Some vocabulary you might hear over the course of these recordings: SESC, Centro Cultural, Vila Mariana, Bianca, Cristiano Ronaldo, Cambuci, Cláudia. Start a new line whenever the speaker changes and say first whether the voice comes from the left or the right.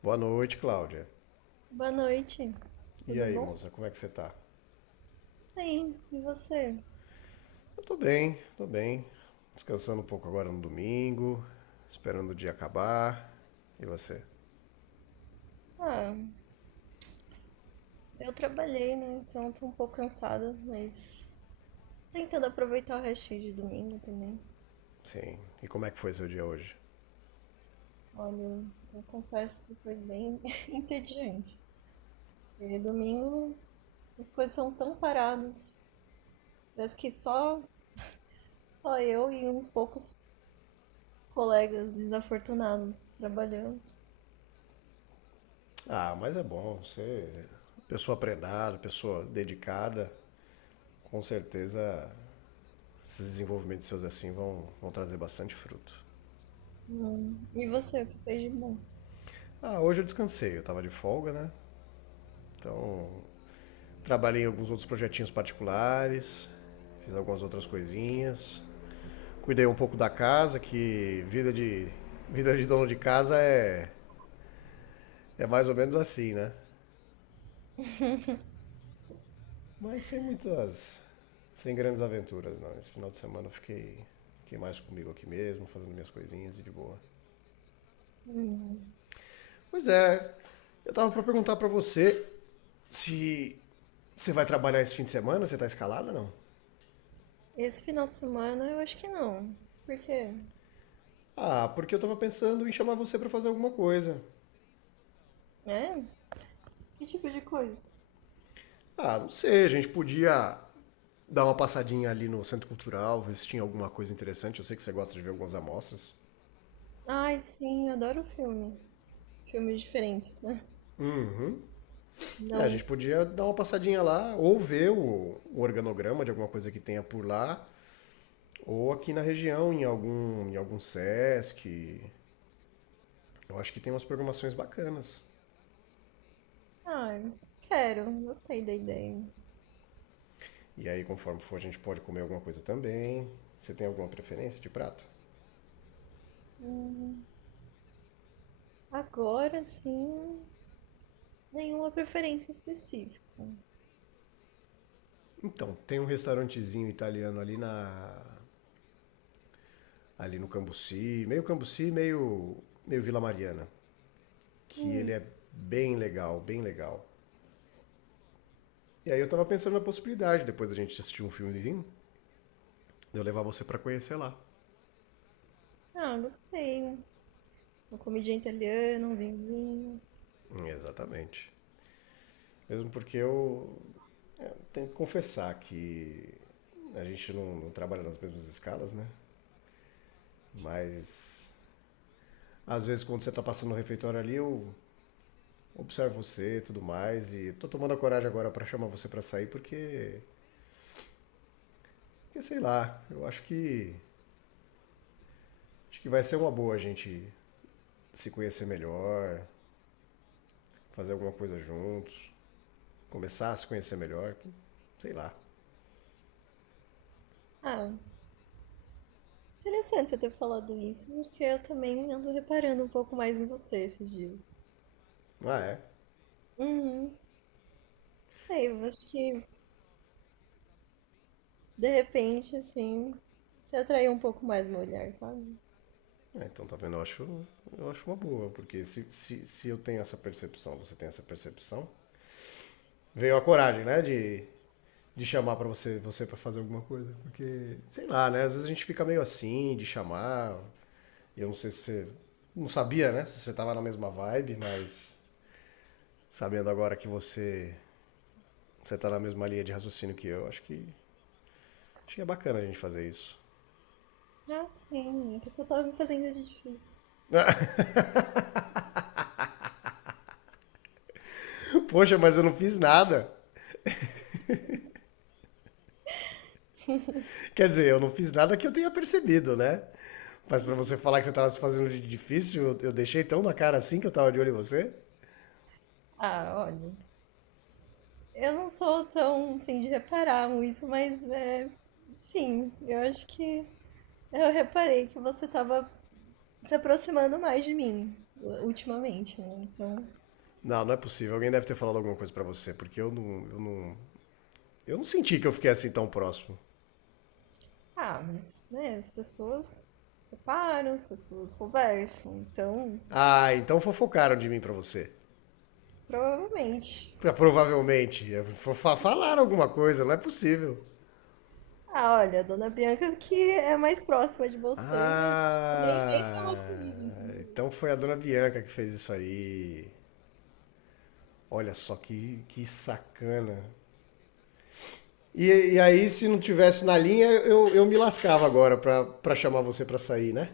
left: Boa noite, Cláudia.
right: Boa noite,
left: E
right: tudo
left: aí,
right: bom?
left: moça, como é que você tá?
right: Bem, e você?
left: Eu tô bem, tô bem. Descansando um pouco agora no domingo, esperando o dia acabar. E você?
right: Ah, eu trabalhei, né? Então tô um pouco cansada, mas tô tentando aproveitar o restinho de domingo também.
left: Sim. E como é que foi seu dia hoje?
right: Olha, eu confesso que foi bem entediante. E domingo as coisas são tão paradas. Parece que só eu e uns poucos colegas desafortunados trabalhamos.
left: Ah, mas é bom. Você, pessoa prendada, pessoa dedicada, com certeza esses desenvolvimentos seus assim vão trazer bastante fruto.
right: E você, o que fez de bom?
left: Ah, hoje eu descansei, eu tava de folga, né? Então, trabalhei em alguns outros projetinhos particulares, fiz algumas outras coisinhas. Cuidei um pouco da casa, que vida de dono de casa é mais ou menos assim, né? Mas sem muitas. Sem grandes aventuras, não. Esse final de semana eu fiquei mais comigo aqui mesmo, fazendo minhas coisinhas e de boa.
right: Hum.
left: Pois é, eu tava pra perguntar pra você se você vai trabalhar esse fim de semana, você tá escalada não?
right: Esse final de semana eu acho que não. Por quê?
left: Ah, porque eu tava pensando em chamar você pra fazer alguma coisa.
right: É? Que tipo de coisa?
left: Ah, não sei, a gente podia dar uma passadinha ali no Centro Cultural, ver se tinha alguma coisa interessante. Eu sei que você gosta de ver algumas amostras.
right: Ai, sim, eu adoro filme. Filmes diferentes, né?
left: Uhum. É, a gente
right: Não.
left: podia dar uma passadinha lá, ou ver o organograma de alguma coisa que tenha por lá, ou aqui na região, em algum Sesc. Eu acho que tem umas programações bacanas.
right: Ai, quero. Gostei da ideia.
left: E aí, conforme for, a gente pode comer alguma coisa também. Você tem alguma preferência de prato?
right: Hum, agora sim, nenhuma preferência específica.
left: Então, tem um restaurantezinho italiano ali no Cambuci, meio Cambuci, meio Vila Mariana, que ele
right: Hum,
left: é bem legal, bem legal. E aí eu tava pensando na possibilidade depois da gente assistir um filmezinho, eu levar você para conhecer lá.
right: ah, gostei. Uma comidinha italiana, um vinhozinho.
left: Exatamente. Mesmo porque eu tenho que confessar que a gente não trabalha nas mesmas escalas, né? Mas às vezes quando você tá passando no refeitório ali, eu observo você e tudo mais. E tô tomando a coragem agora para chamar você para sair porque, porque, sei lá, eu acho que vai ser uma boa a gente se conhecer melhor, fazer alguma coisa juntos, começar a se conhecer melhor, sei lá.
right: Ah, interessante você ter falado isso, porque eu também ando reparando um pouco mais em você esses dias.
left: Ah, é.
right: Uhum, sei, eu acho que de repente, assim, você atraiu um pouco mais uma mulher, sabe?
left: É, então, tá vendo? Eu acho uma boa, porque se eu tenho essa percepção, você tem essa percepção, veio a coragem, né, de chamar pra você para fazer alguma coisa, porque, sei lá, né, às vezes a gente fica meio assim, de chamar, eu não sei se você, não sabia, né, se você tava na mesma vibe, mas sabendo agora que você tá na mesma linha de raciocínio que eu, acho que é bacana a gente fazer isso.
right: Ah, sim, é que eu só tava me fazendo de difícil.
left: Poxa, mas eu não fiz nada. Quer dizer, eu não fiz nada que eu tenha percebido, né? Mas pra você falar que você tava se fazendo de difícil, eu deixei tão na cara assim que eu tava de olho em você?
right: Ah, olha, eu não sou tão, assim, de reparar muito, mas é, sim, eu acho que eu reparei que você tava se aproximando mais de mim ultimamente, né? Então,
left: Não, não é possível. Alguém deve ter falado alguma coisa pra você, porque eu não senti que eu fiquei assim tão próximo.
right: ah, mas, né, as pessoas reparam, as pessoas conversam, então,
left: Ah, então fofocaram de mim pra você.
right: provavelmente.
left: Ah, provavelmente. É, falaram alguma coisa, não é possível.
right: Ah, olha, a dona Bianca que é mais próxima de você, mas
left: Ah, então foi a dona Bianca que fez isso aí. Olha só que sacana. E aí, se não tivesse na linha, eu me lascava agora pra chamar você pra sair, né?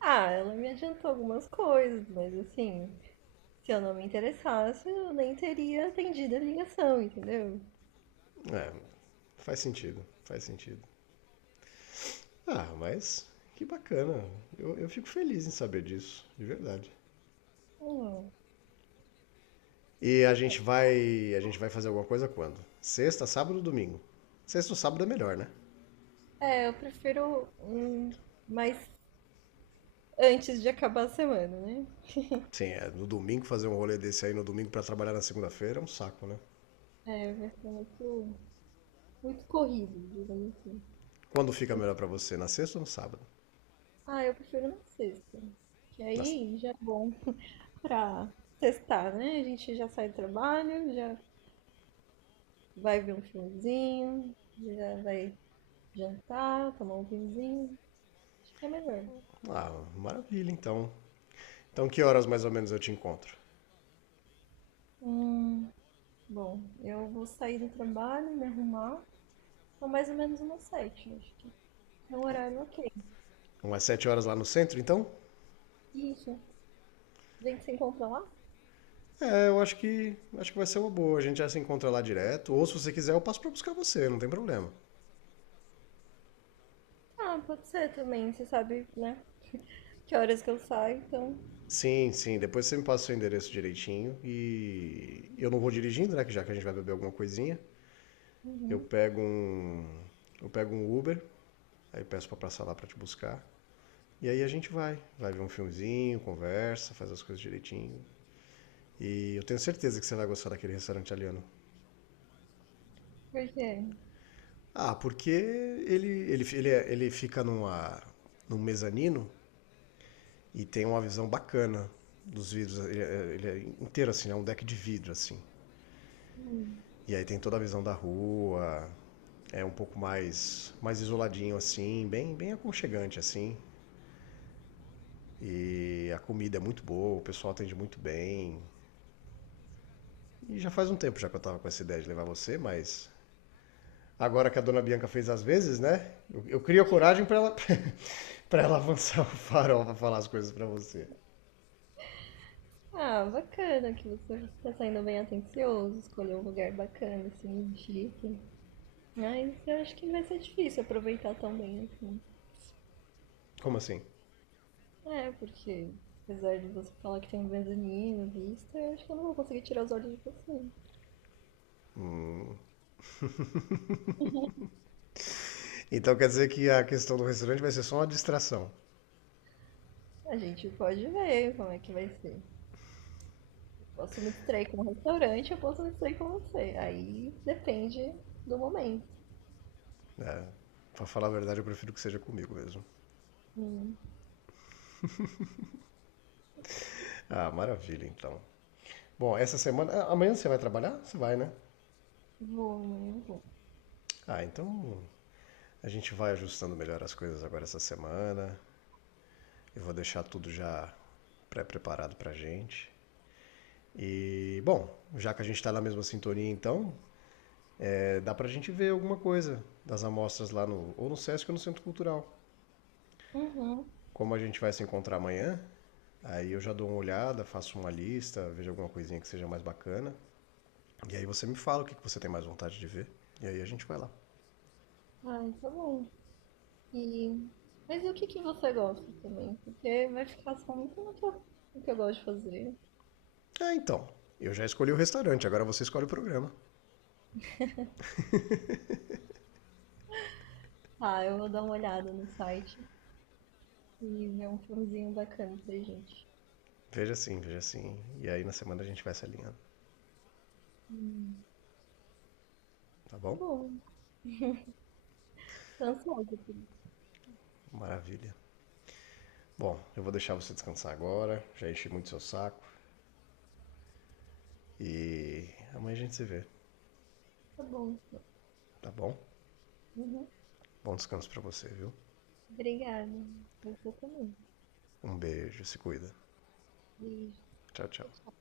right: ah, ela me adiantou algumas coisas, mas assim, se eu não me interessasse, eu nem teria atendido a ligação, entendeu?
left: É, faz sentido, faz sentido. Ah, mas que bacana. Eu fico feliz em saber disso, de verdade.
right: Hum,
left: E a
right: é.
left: gente vai. A gente vai fazer alguma coisa quando? Sexta, sábado ou domingo? Sexta ou sábado é melhor, né?
right: É, eu prefiro mais antes de acabar a semana, né?
left: Sim, é, no domingo fazer um rolê desse aí no domingo pra trabalhar na segunda-feira é um saco, né?
right: É, vai ser muito, muito corrido, digamos assim.
left: Quando fica
right: Muito-
left: melhor pra você? Na sexta ou no sábado?
right: Ah, eu prefiro na sexta. Que
left: Na-
right: aí já dá pra sextar, né? A gente já sai do trabalho, já vai ver um filmezinho, já vai jantar, tomar um vinhozinho. Acho que é melhor.
left: Ah, maravilha, então. Então que horas mais ou menos eu te encontro?
right: Hum, bom, eu vou sair do trabalho, me arrumar. São mais ou menos umas 7, acho que é um horário ok.
left: Umas sete horas lá no centro, então?
right: Isso. A gente se encontra lá?
left: É, eu acho que vai ser uma boa. A gente já se encontra lá direto. Ou se você quiser, eu passo pra buscar você, não tem problema.
right: Ah, pode ser também, você sabe, né? Que horas que eu saio, então.
left: Sim, sim. Depois você me passa o seu endereço direitinho e eu não vou dirigindo, né? Que já que a gente vai beber alguma coisinha, eu
right: Uhum.
left: pego um eu pego um Uber, aí peço pra passar lá pra te buscar. E aí a gente vai ver um filmezinho, conversa, faz as coisas direitinho. E eu tenho certeza que você vai gostar daquele restaurante italiano.
right: Por quê?
left: Ah, porque ele fica num mezanino e tem uma visão bacana dos vidros. Ele é inteiro assim, é um deck de vidro assim.
right: Hum.
left: E aí tem toda a visão da rua, é um pouco mais isoladinho assim, bem aconchegante assim. E a comida é muito boa, o pessoal atende muito bem. E já faz um tempo já que eu tava com essa ideia de levar você, mas agora que a dona Bianca fez as vezes, né? Eu crio a coragem para ela para ela avançar o farol para falar as coisas para você.
right: Ah, bacana que você tá saindo bem atencioso, escolheu um lugar bacana, assim, chique. Mas eu acho que vai ser difícil aproveitar tão bem assim.
left: Como assim?
right: É, porque apesar de você falar que tem um mezanino, vista, eu acho que eu não vou conseguir tirar os olhos de você.
left: Então quer dizer que a questão do restaurante vai ser só uma distração.
right: A gente pode ver como é que vai ser. Posso me distrair com o restaurante, eu posso me distrair com você. Aí depende do momento.
left: Né? Para falar a verdade, eu prefiro que seja comigo mesmo.
right: Hum,
left: Ah, maravilha, então. Bom, essa semana. Ah, amanhã você vai trabalhar? Você vai, né?
right: vou, amanhã eu vou.
left: Ah, então a gente vai ajustando melhor as coisas agora essa semana. Eu vou deixar tudo já pré-preparado pra gente. E, bom, já que a gente tá na mesma sintonia, então, é, dá pra gente ver alguma coisa das amostras lá no. ou no SESC ou no Centro Cultural.
right: Uhum.
left: Como a gente vai se encontrar amanhã, aí eu já dou uma olhada, faço uma lista, vejo alguma coisinha que seja mais bacana. E aí você me fala o que você tem mais vontade de ver. E aí a gente vai lá.
right: Ai, tá bom. E... mas e o que que você gosta também? Porque vai ficar só muito no que eu gosto de fazer.
left: Ah, então. Eu já escolhi o restaurante, agora você escolhe o programa.
right: Ah, eu vou dar uma olhada no site e ver um filmezinho bacana pra gente.
left: Veja assim, veja assim. E aí na semana a gente vai se alinhando,
right: Hum.
left: tá
right: Tá
left: bom?
right: bom, tô ansiosa por isso.
left: Maravilha. Bom, eu vou deixar você descansar agora. Já enchi muito seu saco. E amanhã a gente se vê,
right: Tá bom.
left: tá bom?
right: Uhum.
left: Bom descanso pra você, viu?
right: Obrigada. Você também.
left: Um beijo, se cuida.
right: Beijo.
left: Tchau, tchau.
right: Tchau, tchau.